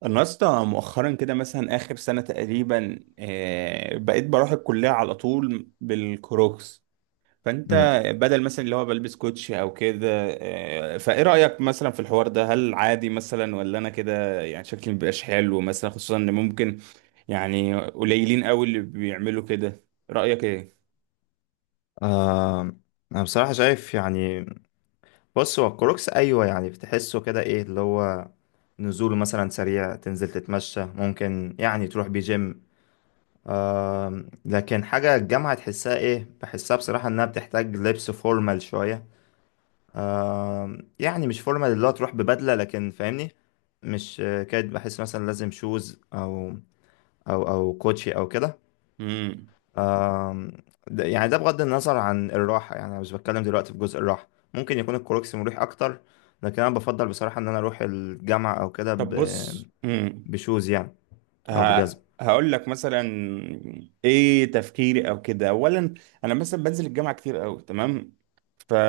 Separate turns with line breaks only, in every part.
انا اصلا مؤخرا كده مثلا اخر سنه تقريبا بقيت بروح الكليه على طول بالكروكس. فانت
مم.
بدل مثلا اللي هو بلبس كوتشي او كده. فايه رايك مثلا في الحوار ده؟ هل عادي مثلا ولا انا كده يعني شكلي مبيبقاش حلو مثلا، خصوصا ان ممكن يعني قليلين قوي اللي بيعملوا كده؟ رايك ايه؟
آه، انا بصراحة شايف يعني، بص. هو الكروكس ايوه، يعني بتحسه كده، ايه اللي هو نزوله مثلا سريع، تنزل تتمشى، ممكن يعني تروح بيه جيم. لكن حاجة الجامعة تحسها ايه؟ بحسها بصراحة انها بتحتاج لبس فورمال شوية. يعني مش فورمال اللي هو تروح ببدلة، لكن فاهمني. مش كاد، بحس مثلا لازم شوز او او كوتشي او كده.
امم.
آم، ده يعني ده بغض النظر عن الراحة، يعني أنا مش بتكلم دلوقتي في جزء الراحة. ممكن يكون الكروكسي مريح أكتر، لكن أنا بفضل بصراحة إن أنا أروح الجامعة أو كده
طب بص،
بشوز يعني، أو
ه...
بجزم.
هقول لك مثلا ايه تفكيري او كده. اولا، انا مثلا بنزل الجامعه كتير قوي، تمام؟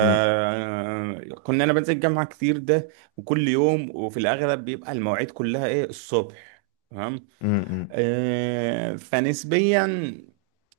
أمم،
انا بنزل الجامعه كتير ده، وكل يوم، وفي الاغلب بيبقى المواعيد كلها ايه الصبح، تمام؟
أمم،
فنسبيا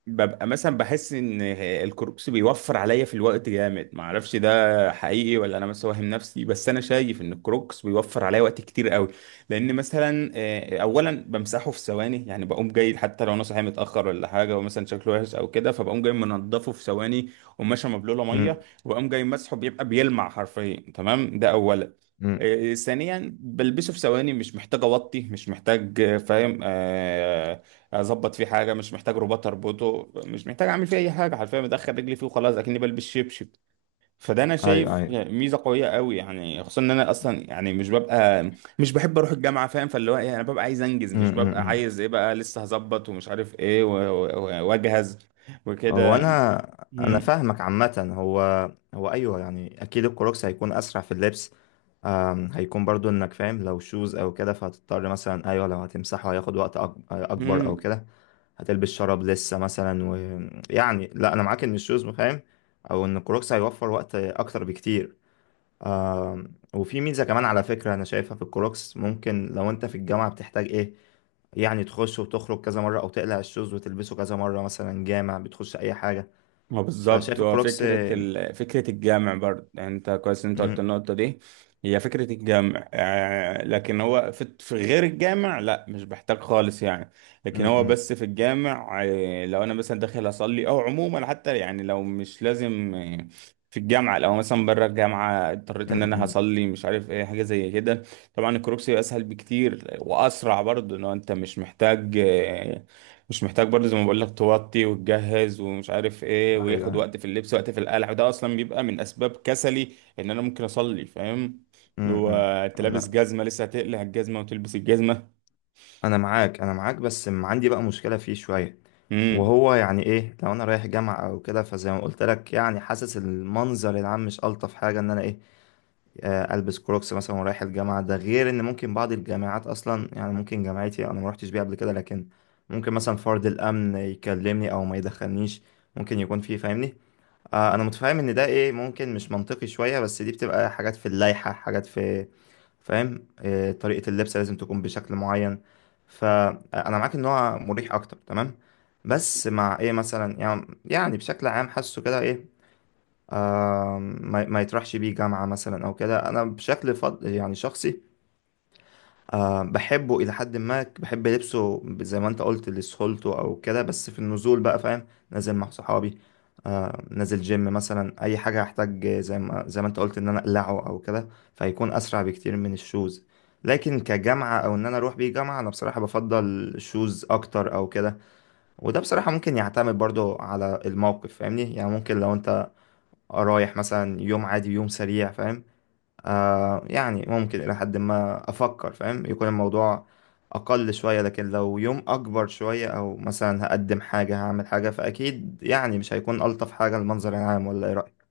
ببقى مثلا بحس ان الكوربس بيوفر عليا في الوقت جامد. ما اعرفش ده حقيقي ولا انا بس واهم نفسي، بس انا شايف ان الكروكس بيوفر عليا وقت كتير قوي. لان مثلا اولا بمسحه في ثواني، يعني بقوم جاي حتى لو انا صاحي متاخر ولا حاجه ومثلا شكله وحش او كده، فبقوم جاي منضفه في ثواني، وماشي مبلوله ميه
أمم،
وبقوم جاي مسحه بيبقى بيلمع حرفيا، تمام؟ ده اولا.
أمم.
ثانيا بلبسه في ثواني، مش محتاج اوطي، مش محتاج، فاهم؟ اظبط فيه حاجه، مش محتاج رباط اربطه، مش محتاج اعمل فيه اي حاجه، حرفيا بدخل رجلي فيه وخلاص اكني بلبس شبشب. فده انا
أيوه
شايف
أيوه.
ميزه قويه قوي، يعني خصوصا ان انا اصلا يعني مش ببقى مش بحب اروح الجامعه، فاهم؟ فاللي هو ايه انا ببقى عايز انجز،
أمم،
مش
أمم،
ببقى
أمم.
عايز ايه بقى لسه هظبط ومش عارف ايه واجهز
هو
وكده.
أنا،
مم.
فاهمك عامة. هو أيوه، يعني أكيد الكروكسي هيكون أسرع في اللبس. هيكون برضو إنك فاهم، لو شوز أو كده فهتضطر مثلا، أيوه لو هتمسحه هياخد وقت أكبر أو
مم.
كده. هتلبس شراب لسه مثلا، ويعني لا انا معاك ان الشوز فاهم، او ان الكروكس هيوفر وقت اكتر بكتير. آه. وفي ميزه كمان على فكره انا شايفها في الكروكس، ممكن لو انت في الجامعه بتحتاج ايه، يعني تخش وتخرج كذا مره، او تقلع الشوز وتلبسه كذا مره، مثلا جامع، بتخش اي حاجه.
ما بالظبط،
فشايف
هو
الكروكس
فكرة فكرة الجمع برضه، يعني انت كويس إن انت قلت
م-
النقطة دي. هي فكرة الجمع، لكن هو في غير الجامع لا، مش بحتاج خالص يعني. لكن هو
م-
بس في الجامع، لو انا مثلا داخل اصلي او عموما حتى، يعني لو مش لازم، في الجامعة، لو مثلا بره الجامعة اضطريت
م-
ان انا
م-
هصلي مش عارف ايه حاجة زي كده، طبعا الكروكسي اسهل بكتير واسرع برضه، ان هو انت مش محتاج، مش محتاج برضه زي ما بقول لك توطي وتجهز ومش عارف ايه،
ايوه
وياخد وقت في اللبس، وقت في القلع، وده اصلا بيبقى من اسباب كسلي ان انا ممكن اصلي، فاهم؟
م-
اللي هو
م.
انت لابس
انا
جزمه، لسه هتقلع الجزمه وتلبس الجزمه.
انا معاك، انا معاك، بس عندي بقى مشكله فيه شويه.
امم.
وهو يعني ايه، لو انا رايح جامعة او كده، فزي ما قلت لك يعني حاسس المنظر العام مش الطف حاجة ان انا ايه، آه، البس كروكس مثلا ورايح الجامعة. ده غير ان ممكن بعض الجامعات اصلا، يعني ممكن جامعتي انا ما رحتش بيها قبل كده، لكن ممكن مثلا فرد الامن يكلمني او ما يدخلنيش. ممكن يكون فيه فاهمني، آه. انا متفاهم ان ده ايه، ممكن مش منطقي شوية، بس دي بتبقى حاجات في اللائحة، حاجات في فاهم، آه، طريقة اللبس لازم تكون بشكل معين. فأنا معاك إن هو مريح أكتر، تمام، بس مع إيه مثلا، يعني يعني بشكل عام حاسه كده إيه، آه، ما يطرحش بيه جامعة مثلا أو كده. أنا بشكل فض يعني شخصي، أه بحبه إلى حد ما، بحب لبسه زي ما أنت قلت لسهولته أو كده. بس في النزول بقى فاهم، نازل مع صحابي، أه، نازل جيم مثلا، أي حاجة هحتاج زي ما أنت قلت إن أنا أقلعه أو كده، فهيكون أسرع بكتير من الشوز. لكن كجامعة، أو إن أنا أروح بيه جامعة، أنا بصراحة بفضل الشوز أكتر أو كده. وده بصراحة ممكن يعتمد برضو على الموقف فاهمني. يعني ممكن لو أنت رايح مثلا يوم عادي، يوم سريع فاهم، آه يعني ممكن إلى حد ما أفكر فاهم يكون الموضوع أقل شوية. لكن لو يوم أكبر شوية، أو مثلا هقدم حاجة، هعمل حاجة، فأكيد يعني مش هيكون ألطف حاجة المنظر العام. ولا إيه رأيك؟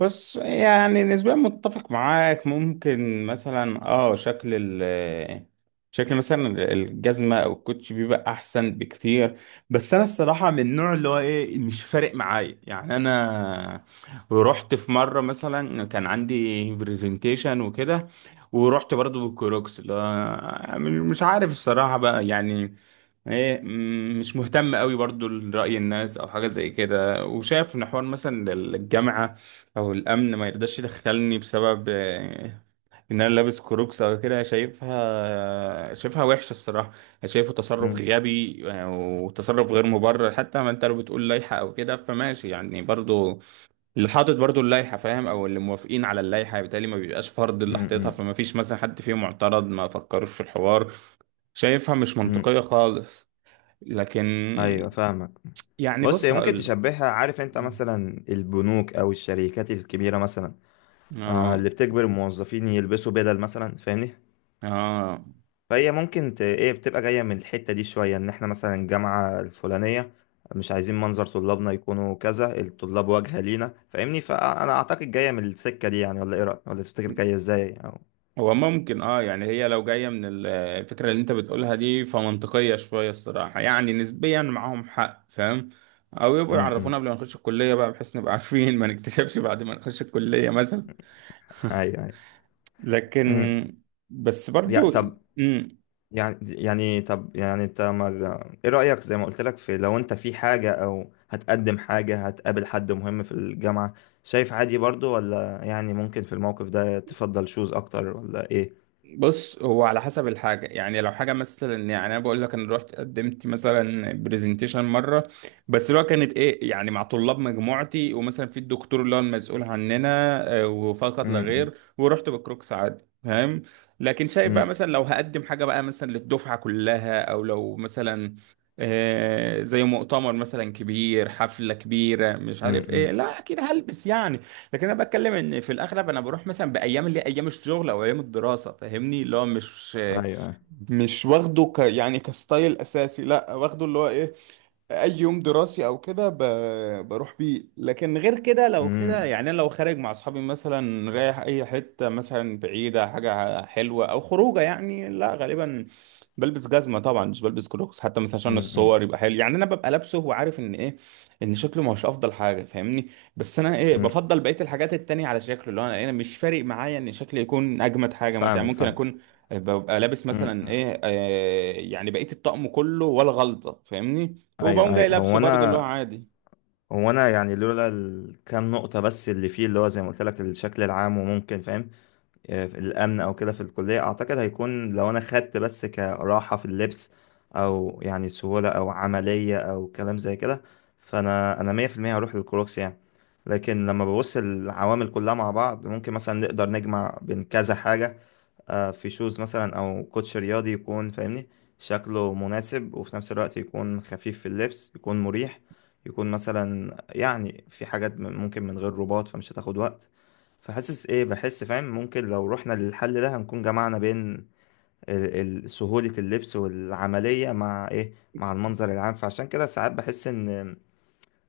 بس يعني نسبيا متفق معاك، ممكن مثلا شكل، ال شكل مثلا الجزمة أو الكوتش بيبقى أحسن بكتير. بس أنا الصراحة من النوع اللي هو إيه مش فارق معايا، يعني أنا رحت في مرة مثلا كان عندي برزنتيشن وكده، ورحت برضو بالكروكس اللي هو مش عارف الصراحة بقى يعني ايه، مش مهتم قوي برضو لرأي الناس او حاجة زي كده، وشايف ان حوار مثلا الجامعة او الامن ما يرضاش يدخلني بسبب ان انا لابس كروكس او كده، شايفها وحشة الصراحة. شايفه تصرف
مم،
غبي، وتصرف غير مبرر. حتى ما انت لو بتقول لائحة او كده فماشي يعني، برضو اللي حاطط برضو اللائحة فاهم، او اللي موافقين على اللائحة بالتالي ما بيبقاش فرض، اللي
مم،
حاططها
مم،
فما فيش مثلا حد فيهم معترض، ما فكروش في الحوار. شايفها مش
مم.
منطقية خالص. لكن
أيوة فاهمك.
يعني
بص
بص
هي ممكن
هقول،
تشبهها، عارف أنت مثلا البنوك أو الشركات الكبيرة مثلا، آه اللي
اه
بتجبر الموظفين يلبسوا بدل مثلا، فاهمني؟
اه
فهي ممكن ايه، بتبقى جاية من الحتة دي شوية، ان احنا مثلا الجامعة الفلانية مش عايزين منظر طلابنا يكونوا كذا. الطلاب واجهة لينا فاهمني، فانا اعتقد جاية من السكة دي يعني. ولا ايه رأيك؟ ولا تفتكر جاية ازاي او،
هو ممكن يعني هي لو جاية من الفكرة اللي انت بتقولها دي فمنطقية شوية الصراحة، يعني نسبيا معاهم حق، فاهم؟ او يبقوا يعرفونا
إمم.
قبل ما نخش الكلية بقى بحيث نبقى عارفين، ما نكتشفش بعد ما نخش الكلية مثلا.
ايوه ايوه،
لكن
امم.
بس
يعني
برضو.
طب
مم.
يعني طب يعني انت ما... ايه رأيك زي ما قلت لك، في لو انت في حاجة او هتقدم حاجة، هتقابل حد مهم في الجامعة، شايف عادي برضو؟ ولا يعني ممكن في الموقف ده تفضل شوز اكتر؟ ولا ايه؟
بص هو على حسب الحاجة، يعني لو حاجة مثلا، يعني أنا بقول لك أنا رحت قدمت مثلا برزنتيشن مرة، بس اللي هو كانت إيه يعني مع طلاب مجموعتي ومثلا في الدكتور اللي هو المسؤول عننا، وفقط لا
إمم.
غير، ورحت بكروكس عادي، فاهم؟ لكن شايف بقى
إمم.
مثلا لو هقدم حاجة بقى مثلا للدفعة كلها، أو لو مثلا زي مؤتمر مثلا كبير، حفلة كبيرة مش عارف إيه،
امم،
لا أكيد هلبس يعني. لكن انا بتكلم ان في الاغلب انا بروح مثلا بايام اللي هي ايام الشغل او ايام الدراسه، فاهمني؟ اللي هو مش
ايوه ايوه،
مش واخده يعني كستايل اساسي، لا، واخده اللي هو ايه اي يوم دراسي او كده بروح بيه. لكن غير كده، لو كده
امم،
يعني أنا لو خارج مع اصحابي مثلا، رايح اي حته مثلا بعيده، حاجه حلوه او خروجه يعني، لا غالبا بلبس جزمه طبعا، مش بلبس كلوكس حتى مثلا عشان
امم،
الصور يبقى حلو، يعني انا ببقى لابسه وعارف ان ايه ان شكله مش افضل حاجه، فاهمني؟ بس انا ايه
امم،
بفضل بقيه الحاجات التانية على شكله، اللي هو انا مش فارق معايا ان شكلي يكون اجمد حاجه مثلا، يعني
فاهمك
ممكن
فاهم،
اكون ببقى لابس مثلا
امم،
ايه يعني بقية الطقم كله ولا غلطة، فاهمني؟ وبقوم
ايوه
جاي
ايوه.
لابسه
هو
برضه اللي هو
انا،
عادي.
يعني لولا الكام نقطة بس اللي فيه، اللي هو زي ما قلت لك الشكل العام، وممكن فاهم آه، الامن او كده في الكلية، اعتقد هيكون لو انا خدت بس كراحة في اللبس، او يعني سهولة او عملية او كلام زي كده، فانا 100% هروح للكروكس يعني. لكن لما ببص العوامل كلها مع بعض، ممكن مثلا نقدر نجمع بين كذا حاجة، آه، في شوز مثلا او كوتش رياضي، يكون فاهمني شكله مناسب، وفي نفس الوقت يكون خفيف في اللبس، يكون مريح، يكون مثلا يعني في حاجات ممكن من غير رباط فمش هتاخد وقت. فحاسس ايه، بحس فاهم ممكن لو رحنا للحل ده هنكون جمعنا بين سهولة اللبس والعملية مع ايه، مع المنظر العام. فعشان كده ساعات بحس ان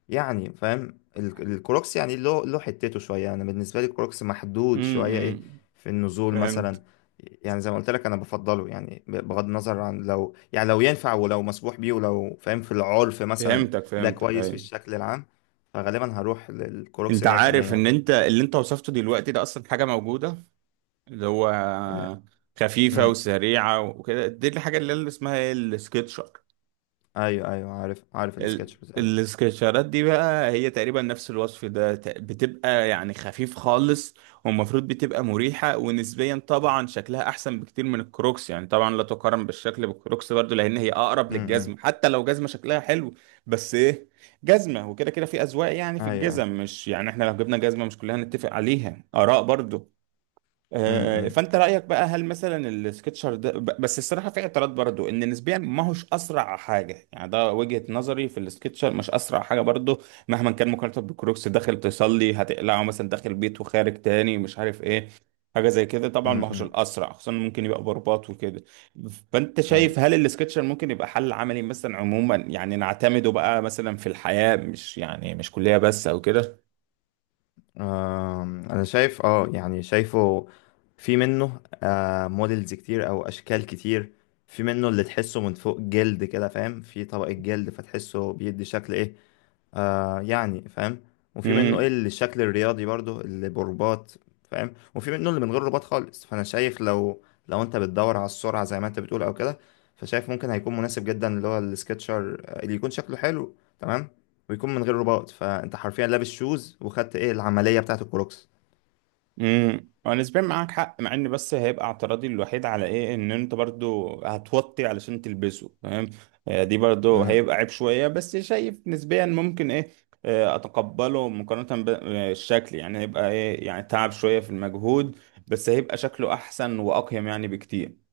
يعني فاهم الكروكس يعني له حتته شويه. انا بالنسبه لي الكروكس محدود شويه ايه،
امم.
في النزول
فهمت.
مثلا. يعني زي ما قلت لك انا بفضله يعني، بغض النظر عن لو يعني، لو ينفع ولو مسموح بيه، ولو فاهم في العرف مثلا
فهمتك
ده
فهمتك،
كويس في
ايوه.
الشكل العام، فغالبا هروح للكروكس
انت
100%
عارف ان
يعني.
انت اللي انت وصفته دلوقتي ده اصلا حاجة موجودة، اللي هو
آه،
خفيفة
أمم.
وسريعة وكده، دي الحاجة اللي اسمها ايه السكتشر.
ايوه ايوه عارف عارف
ال...
السكتش بس ايوه.
السكتشرات دي بقى هي تقريبا نفس الوصف ده، بتبقى يعني خفيف خالص، والمفروض بتبقى مريحة، ونسبيا طبعا شكلها احسن بكتير من الكروكس. يعني طبعا لا تقارن بالشكل بالكروكس برضو لان هي اقرب
أمم،
للجزمة،
أمم.
حتى لو جزمة شكلها حلو. بس ايه، جزمة وكده كده في اذواق، يعني في
ايوه ايوه.
الجزم مش يعني احنا لو جبنا جزمة مش كلنا هنتفق عليها، اراء برضو.
أمم، أمم،
فانت رايك بقى هل مثلا السكتشر ده، بس الصراحه في اعتراض برضو، ان نسبيا ما هوش اسرع حاجه، يعني ده وجهه نظري في السكتشر مش اسرع حاجه برضو مهما كان، مقارنه بالكروكس. داخل تصلي هتقلعه مثلا، داخل بيت وخارج تاني مش عارف ايه حاجه زي كده، طبعا
أمم،
ما هوش
أمم.
الاسرع، خصوصا ممكن يبقى برباط وكده. فانت شايف
أيوة.
هل السكتشر ممكن يبقى حل عملي مثلا عموما، يعني نعتمده بقى مثلا في الحياه، مش يعني مش كليه بس او كده؟
انا شايف اه يعني شايفه في منه موديلز كتير او اشكال كتير. في منه اللي تحسه من فوق جلد كده فاهم، في طبقة جلد فتحسه بيدي شكل ايه، آه يعني فاهم. وفي منه ايه اللي الشكل الرياضي برضو اللي برباط فاهم. وفي منه اللي من غير رباط خالص. فانا شايف لو، لو انت بتدور على السرعه زي ما انت بتقول او كده، فشايف ممكن هيكون مناسب جدا اللي هو السكتشر، آه، اللي يكون شكله حلو تمام، ويكون من غير رباط. فانت حرفيا لابس شوز وخدت ايه العمليه بتاعه الكروكس.
امم، هو نسبيا معاك حق، مع ان بس هيبقى اعتراضي الوحيد على ايه ان انت برضو هتوطي علشان تلبسه، فاهم؟ دي برضو هيبقى عيب شوية، بس شايف نسبيا ممكن ايه اتقبله مقارنة بالشكل. يعني هيبقى ايه يعني تعب شوية في المجهود، بس هيبقى شكله احسن واقيم يعني بكتير.